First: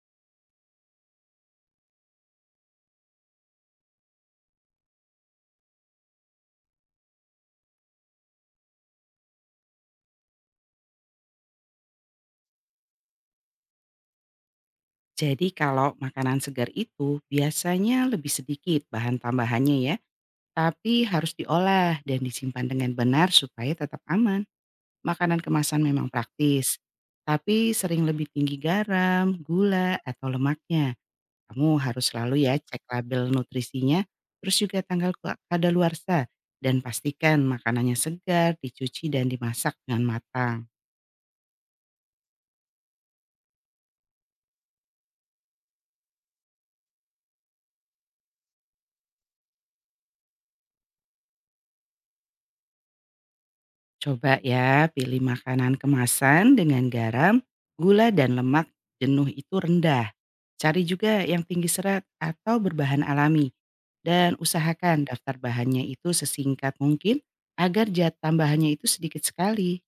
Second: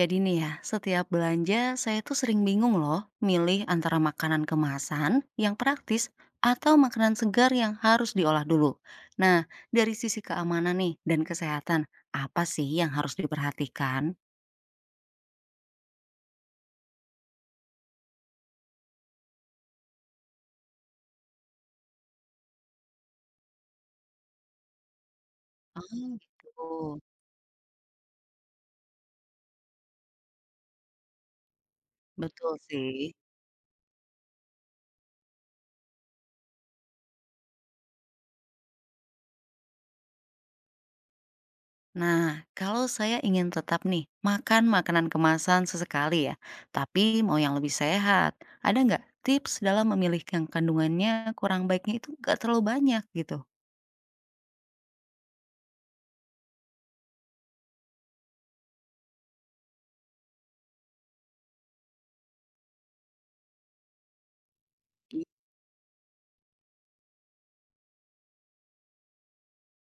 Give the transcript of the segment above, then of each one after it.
Jadi nih ya, setiap belanja saya tuh sering bingung loh milih antara makanan kemasan yang praktis atau makanan segar yang harus diolah dulu. Nah, dari sisi keamanan nih dan kesehatan, apa sih yang harus diperhatikan? Jadi kalau makanan segar itu biasanya lebih sedikit bahan tambahannya ya, tapi harus diolah dan disimpan dengan benar supaya tetap aman. Makanan kemasan memang Oh gitu, praktis, tapi sering lebih tinggi garam, gula, atau lemaknya. Kamu harus selalu betul ya cek sih. label nutrisinya, terus juga tanggal kadaluarsa, dan pastikan makanannya segar, dicuci, dan dimasak dengan matang. Nah, kalau saya ingin tetap nih makan makanan kemasan sesekali ya, tapi mau yang lebih sehat, ada nggak tips dalam memilih yang kandungannya kurang baiknya itu nggak terlalu banyak gitu? Coba ya, pilih makanan kemasan dengan garam, gula dan lemak jenuh itu rendah. Cari juga yang tinggi serat atau berbahan alami. Dan usahakan daftar bahannya itu sesingkat mungkin agar zat tambahannya itu sedikit sekali.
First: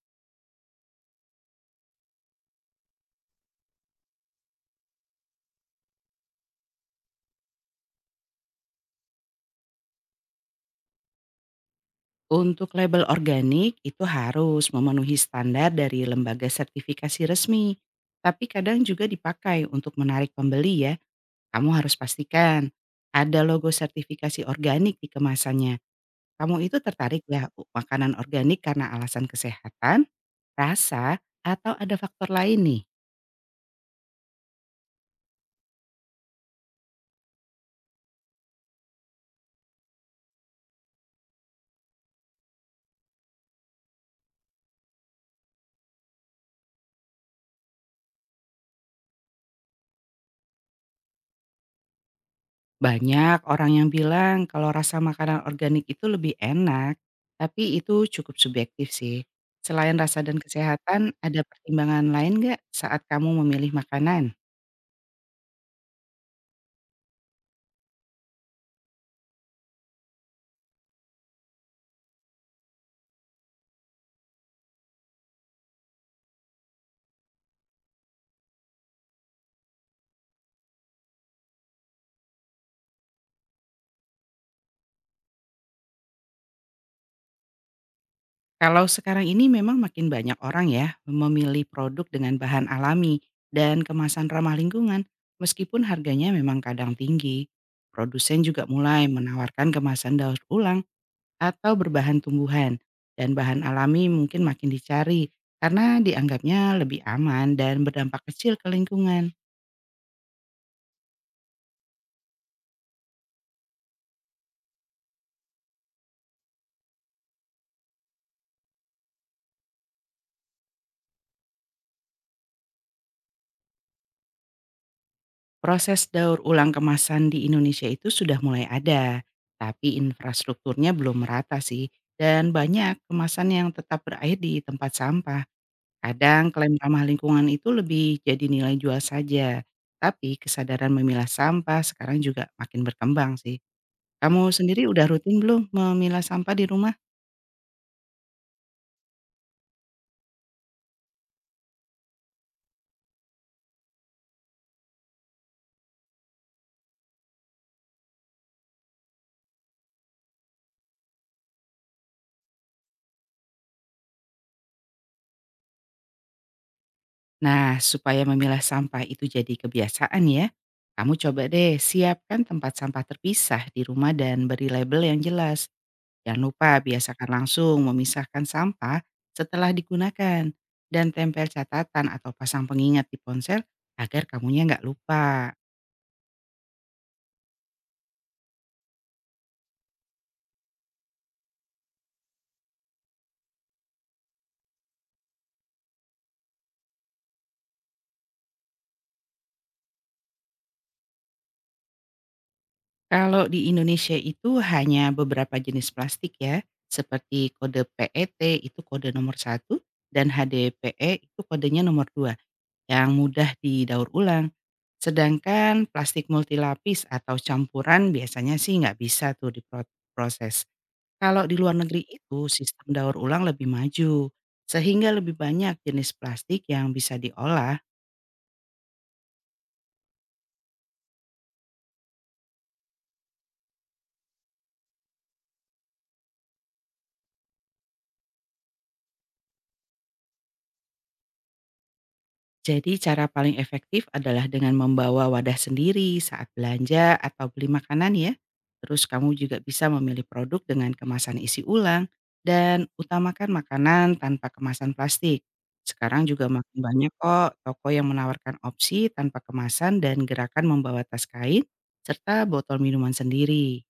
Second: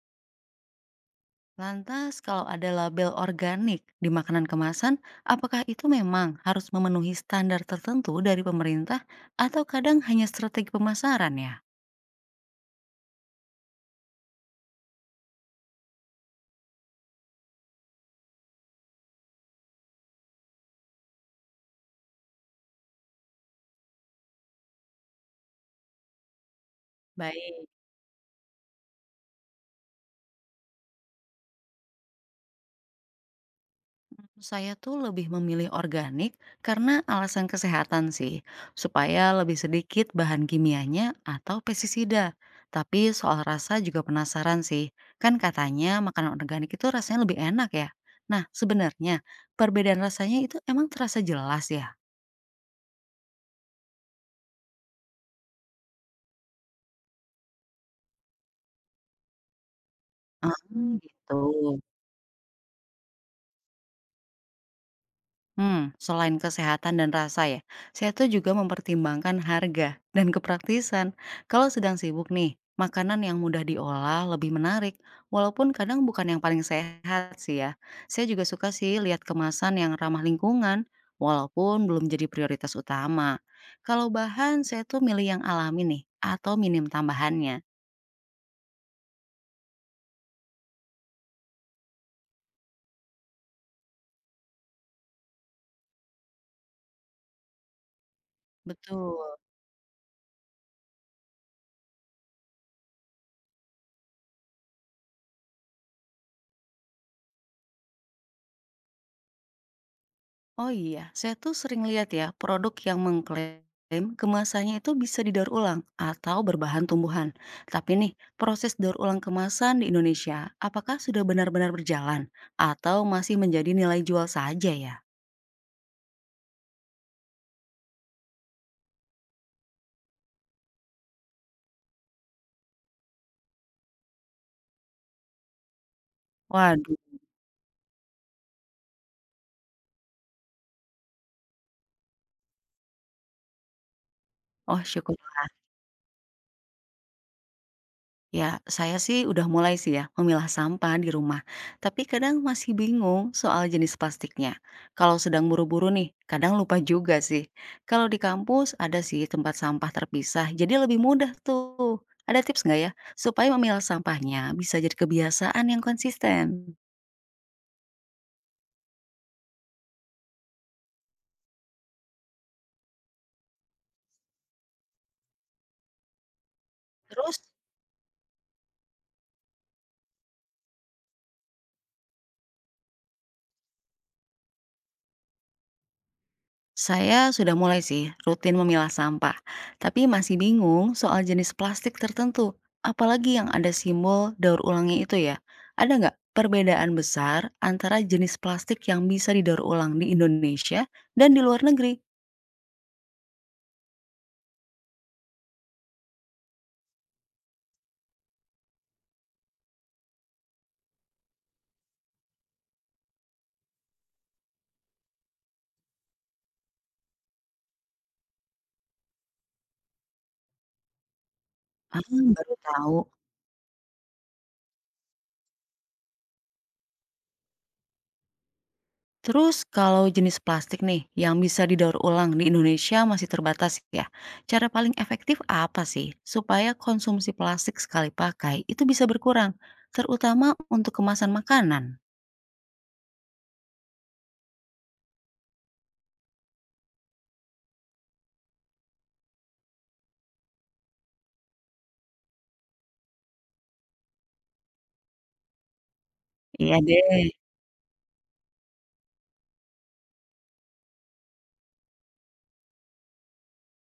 Lantas, kalau ada label organik di makanan kemasan, apakah itu memang harus memenuhi standar tertentu dari pemerintah atau kadang hanya strategi pemasaran ya? Untuk label organik itu harus memenuhi standar dari lembaga sertifikasi resmi. Tapi kadang juga dipakai untuk menarik pembeli ya. Kamu harus pastikan ada logo sertifikasi organik di kemasannya. Kamu itu tertarik ya Baik. makanan organik karena alasan kesehatan, rasa, atau ada faktor lain nih? Saya tuh lebih memilih organik karena alasan kesehatan sih, supaya lebih sedikit bahan kimianya atau pestisida. Tapi soal rasa juga penasaran sih, kan katanya makanan organik itu rasanya lebih enak ya. Nah, sebenarnya perbedaan rasanya itu emang terasa jelas ya? Banyak orang yang bilang kalau rasa makanan organik itu lebih enak, tapi itu cukup subjektif sih. Selain rasa dan Ah, kesehatan, gitu. ada pertimbangan lain nggak saat kamu memilih makanan? Hmm, selain kesehatan dan rasa ya, saya tuh juga mempertimbangkan harga dan kepraktisan. Kalau sedang sibuk nih, makanan yang mudah diolah lebih menarik, walaupun kadang bukan yang paling sehat sih ya. Saya juga suka sih lihat kemasan yang ramah lingkungan, walaupun belum jadi prioritas utama. Kalau bahan, saya tuh milih yang alami nih, atau minim tambahannya. Kalau sekarang ini memang makin banyak orang ya memilih produk dengan bahan alami dan kemasan ramah lingkungan, meskipun harganya memang kadang tinggi. Produsen juga mulai Betul. menawarkan kemasan daur ulang atau berbahan tumbuhan, dan bahan alami mungkin makin dicari karena dianggapnya lebih aman dan berdampak kecil ke lingkungan. Oh iya, saya tuh sering lihat ya produk yang mengklaim kemasannya itu bisa didaur ulang atau berbahan tumbuhan. Tapi nih, proses daur ulang kemasan di Indonesia, apakah sudah benar-benar berjalan atau masih menjadi nilai jual saja ya? Proses daur ulang kemasan di Indonesia itu sudah mulai ada, tapi infrastrukturnya belum merata sih, dan banyak kemasan yang tetap berakhir di tempat sampah. Kadang klaim ramah Waduh, lingkungan itu lebih jadi nilai jual saja, tapi kesadaran memilah sampah sekarang juga makin berkembang sih. Kamu oh sendiri udah syukur. rutin belum memilah sampah di rumah? Ya, saya sih udah mulai sih ya memilah sampah di rumah, tapi kadang masih bingung soal jenis plastiknya. Kalau sedang buru-buru nih, kadang lupa juga sih. Kalau di kampus ada sih tempat sampah terpisah, jadi lebih mudah tuh. Ada tips nggak ya supaya memilah sampahnya bisa jadi kebiasaan yang konsisten? Nah, supaya memilah sampah itu jadi kebiasaan ya, kamu coba deh siapkan tempat sampah terpisah di rumah dan beri label yang jelas. Jangan lupa biasakan Terus. langsung memisahkan sampah setelah digunakan dan tempel catatan atau pasang pengingat di ponsel agar kamunya nggak lupa. Saya sudah mulai sih rutin memilah sampah, tapi masih bingung soal jenis plastik tertentu, apalagi yang ada simbol daur ulangnya itu ya. Ada nggak perbedaan besar antara jenis plastik yang bisa didaur ulang di Indonesia dan di luar negeri? Kalau di Indonesia itu hanya beberapa jenis plastik ya, seperti kode PET itu kode nomor satu dan HDPE itu kodenya nomor dua yang mudah didaur ulang. Sedangkan plastik multilapis atau campuran biasanya sih nggak bisa tuh diproses. Kalau di luar Ah, negeri itu baru sistem tahu. daur ulang lebih maju, sehingga lebih banyak jenis plastik yang bisa diolah. Terus kalau jenis plastik nih yang bisa didaur ulang di Indonesia masih terbatas ya. Cara paling efektif apa sih supaya konsumsi plastik sekali pakai itu bisa berkurang, terutama untuk kemasan makanan? Jadi cara paling efektif adalah dengan membawa wadah sendiri saat belanja atau beli makanan ya. Terus kamu juga bisa memilih produk dengan kemasan isi ulang dan utamakan makanan tanpa kemasan plastik. Sekarang juga Iya makin banyak deh. kok toko yang menawarkan opsi tanpa kemasan dan gerakan membawa tas kain serta botol minuman sendiri.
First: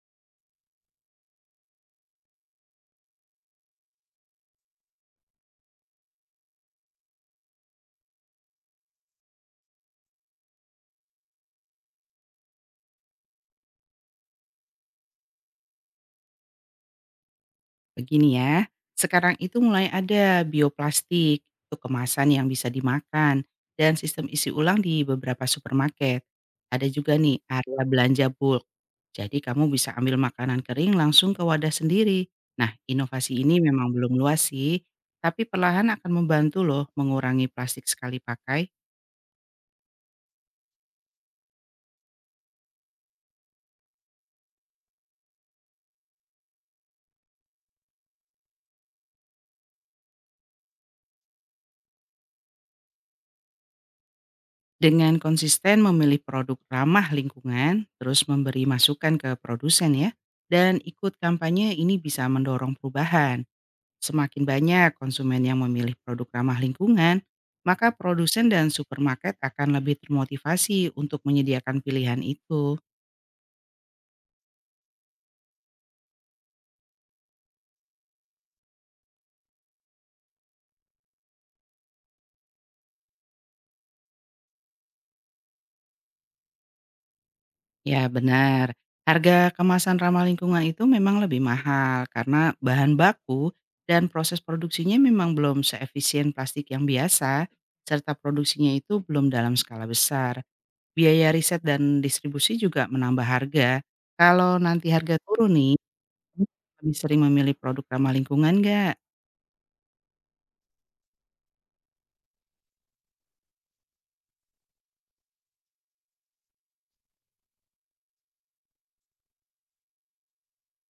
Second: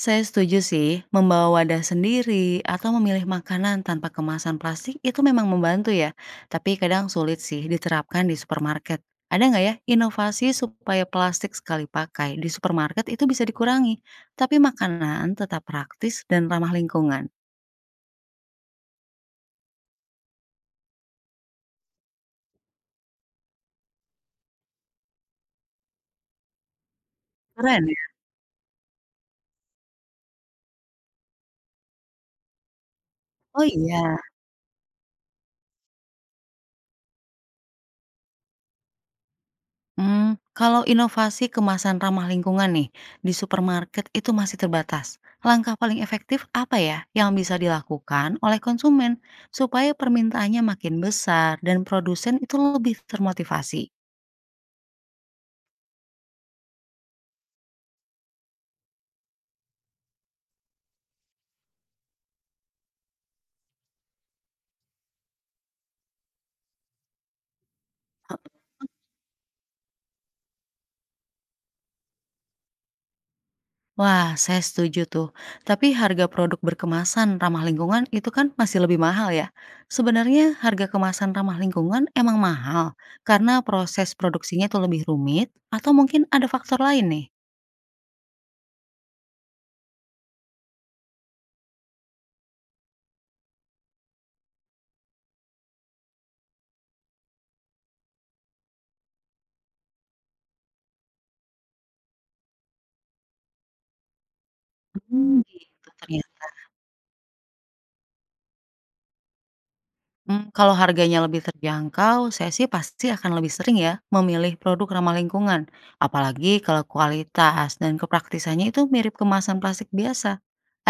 Saya setuju sih, membawa wadah sendiri atau memilih makanan tanpa kemasan plastik itu memang membantu ya. Tapi kadang sulit sih diterapkan di supermarket. Ada nggak ya inovasi supaya plastik sekali pakai di supermarket itu bisa dikurangi, tapi makanan tetap praktis dan ramah lingkungan? Begini ya, sekarang itu mulai ada bioplastik, itu kemasan yang bisa dimakan, dan sistem isi ulang di beberapa supermarket. Ada juga nih area Keren ya? belanja bulk, jadi kamu bisa ambil makanan kering langsung ke wadah sendiri. Nah, inovasi ini Oh memang belum iya. luas sih, tapi perlahan akan membantu loh mengurangi plastik sekali pakai. Mmm, kalau inovasi kemasan ramah lingkungan nih, di supermarket itu masih terbatas. Langkah paling efektif apa ya yang bisa dilakukan oleh konsumen supaya permintaannya makin besar dan produsen itu lebih termotivasi? Dengan konsisten memilih produk ramah lingkungan, terus memberi masukan ke produsen ya, dan ikut kampanye ini bisa mendorong perubahan. Semakin banyak konsumen yang memilih produk ramah lingkungan, maka produsen dan supermarket akan lebih termotivasi untuk menyediakan pilihan itu. Wah, saya setuju tuh. Tapi harga produk berkemasan ramah lingkungan itu kan masih lebih mahal ya. Sebenarnya harga kemasan ramah lingkungan emang mahal karena proses produksinya itu lebih rumit atau mungkin ada faktor lain nih? Ya benar, harga kemasan ramah lingkungan itu memang lebih mahal karena bahan baku dan proses produksinya memang belum seefisien plastik yang biasa, serta produksinya itu belum dalam skala besar. Biaya riset dan distribusi juga menambah harga. Kalau nanti harga Mmm. turun nih, Gitu ternyata. lebih sering memilih produk ramah lingkungan nggak? Mmm, kalau harganya lebih terjangkau, saya sih pasti akan lebih sering ya memilih produk ramah lingkungan, apalagi kalau kualitas dan kepraktisannya itu mirip kemasan plastik biasa.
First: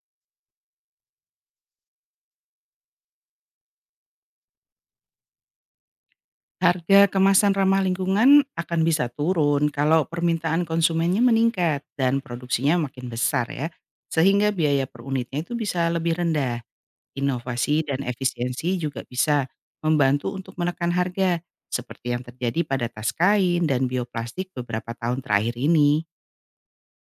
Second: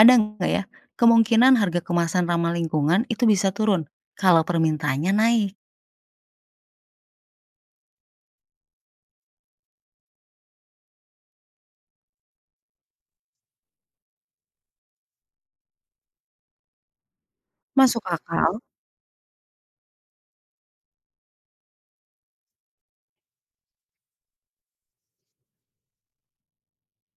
Ada nggak ya kemungkinan harga kemasan ramah lingkungan itu bisa turun kalau permintaannya naik? Harga kemasan ramah lingkungan akan bisa turun kalau permintaan konsumennya meningkat dan produksinya makin besar ya. Sehingga biaya per unitnya itu bisa lebih rendah. Inovasi Masuk dan akal? efisiensi juga bisa membantu untuk menekan harga seperti yang terjadi pada tas kain dan bioplastik beberapa tahun terakhir ini.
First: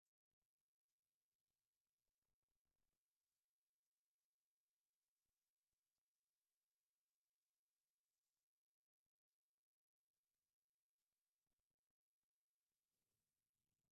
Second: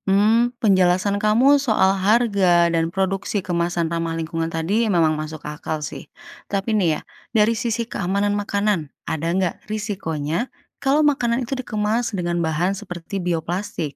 Hmm, penjelasan kamu soal harga dan produksi kemasan ramah lingkungan tadi memang masuk akal sih. Tapi nih ya, dari sisi keamanan makanan, ada nggak risikonya kalau makanan itu dikemas dengan bahan seperti bioplastik?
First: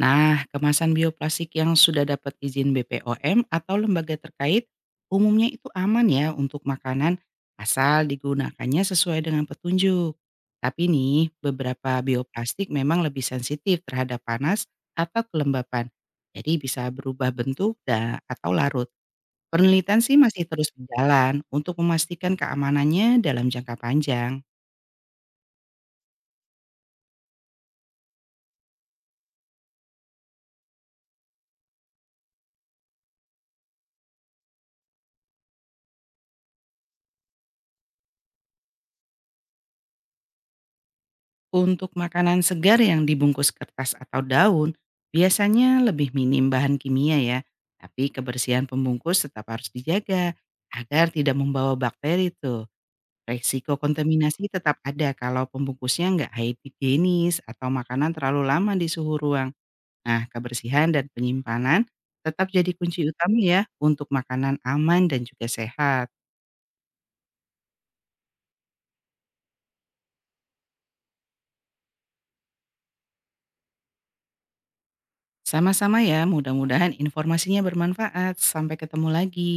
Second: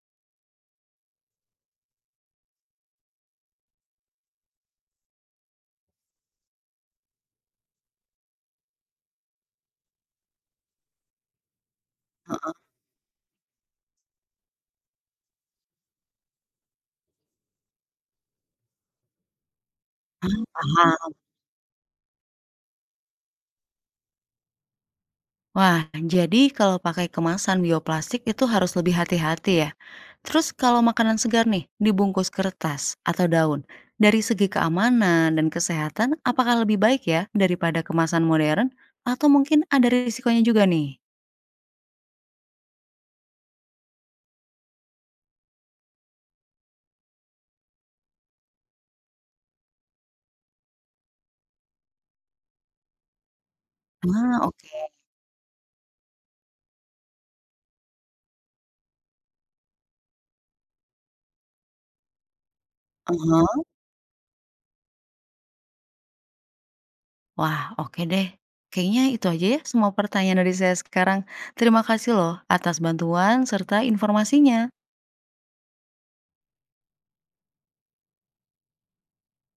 Nah, kemasan bioplastik yang sudah dapat izin BPOM atau lembaga terkait umumnya itu aman ya untuk makanan asal digunakannya sesuai dengan petunjuk. Tapi nih, beberapa bioplastik memang lebih sensitif terhadap panas atau kelembapan. Jadi bisa berubah bentuk dan atau larut. Penelitian sih masih terus Heeh. berjalan untuk memastikan keamanannya dalam jangka panjang. Wah, jadi kalau pakai kemasan bioplastik itu harus lebih hati-hati ya. Terus kalau makanan segar nih, dibungkus kertas atau daun, dari segi keamanan dan kesehatan, apakah lebih baik ya daripada kemasan modern? Atau mungkin ada risikonya juga nih? Untuk makanan segar yang dibungkus kertas atau daun, biasanya lebih minim bahan kimia ya. Tapi kebersihan pembungkus tetap harus dijaga agar tidak membawa bakteri tuh. Resiko Ah, kontaminasi tetap oke. ada kalau pembungkusnya nggak higienis atau makanan terlalu lama di suhu ruang. Nah, kebersihan dan penyimpanan tetap jadi kunci utama Aha. ya untuk makanan aman dan juga sehat. Wah, oke deh. Kayaknya itu aja ya semua pertanyaan dari saya sekarang. Terima kasih loh atas bantuan serta informasinya. Sama-sama ya, mudah-mudahan informasinya bermanfaat. Sampai ketemu lagi.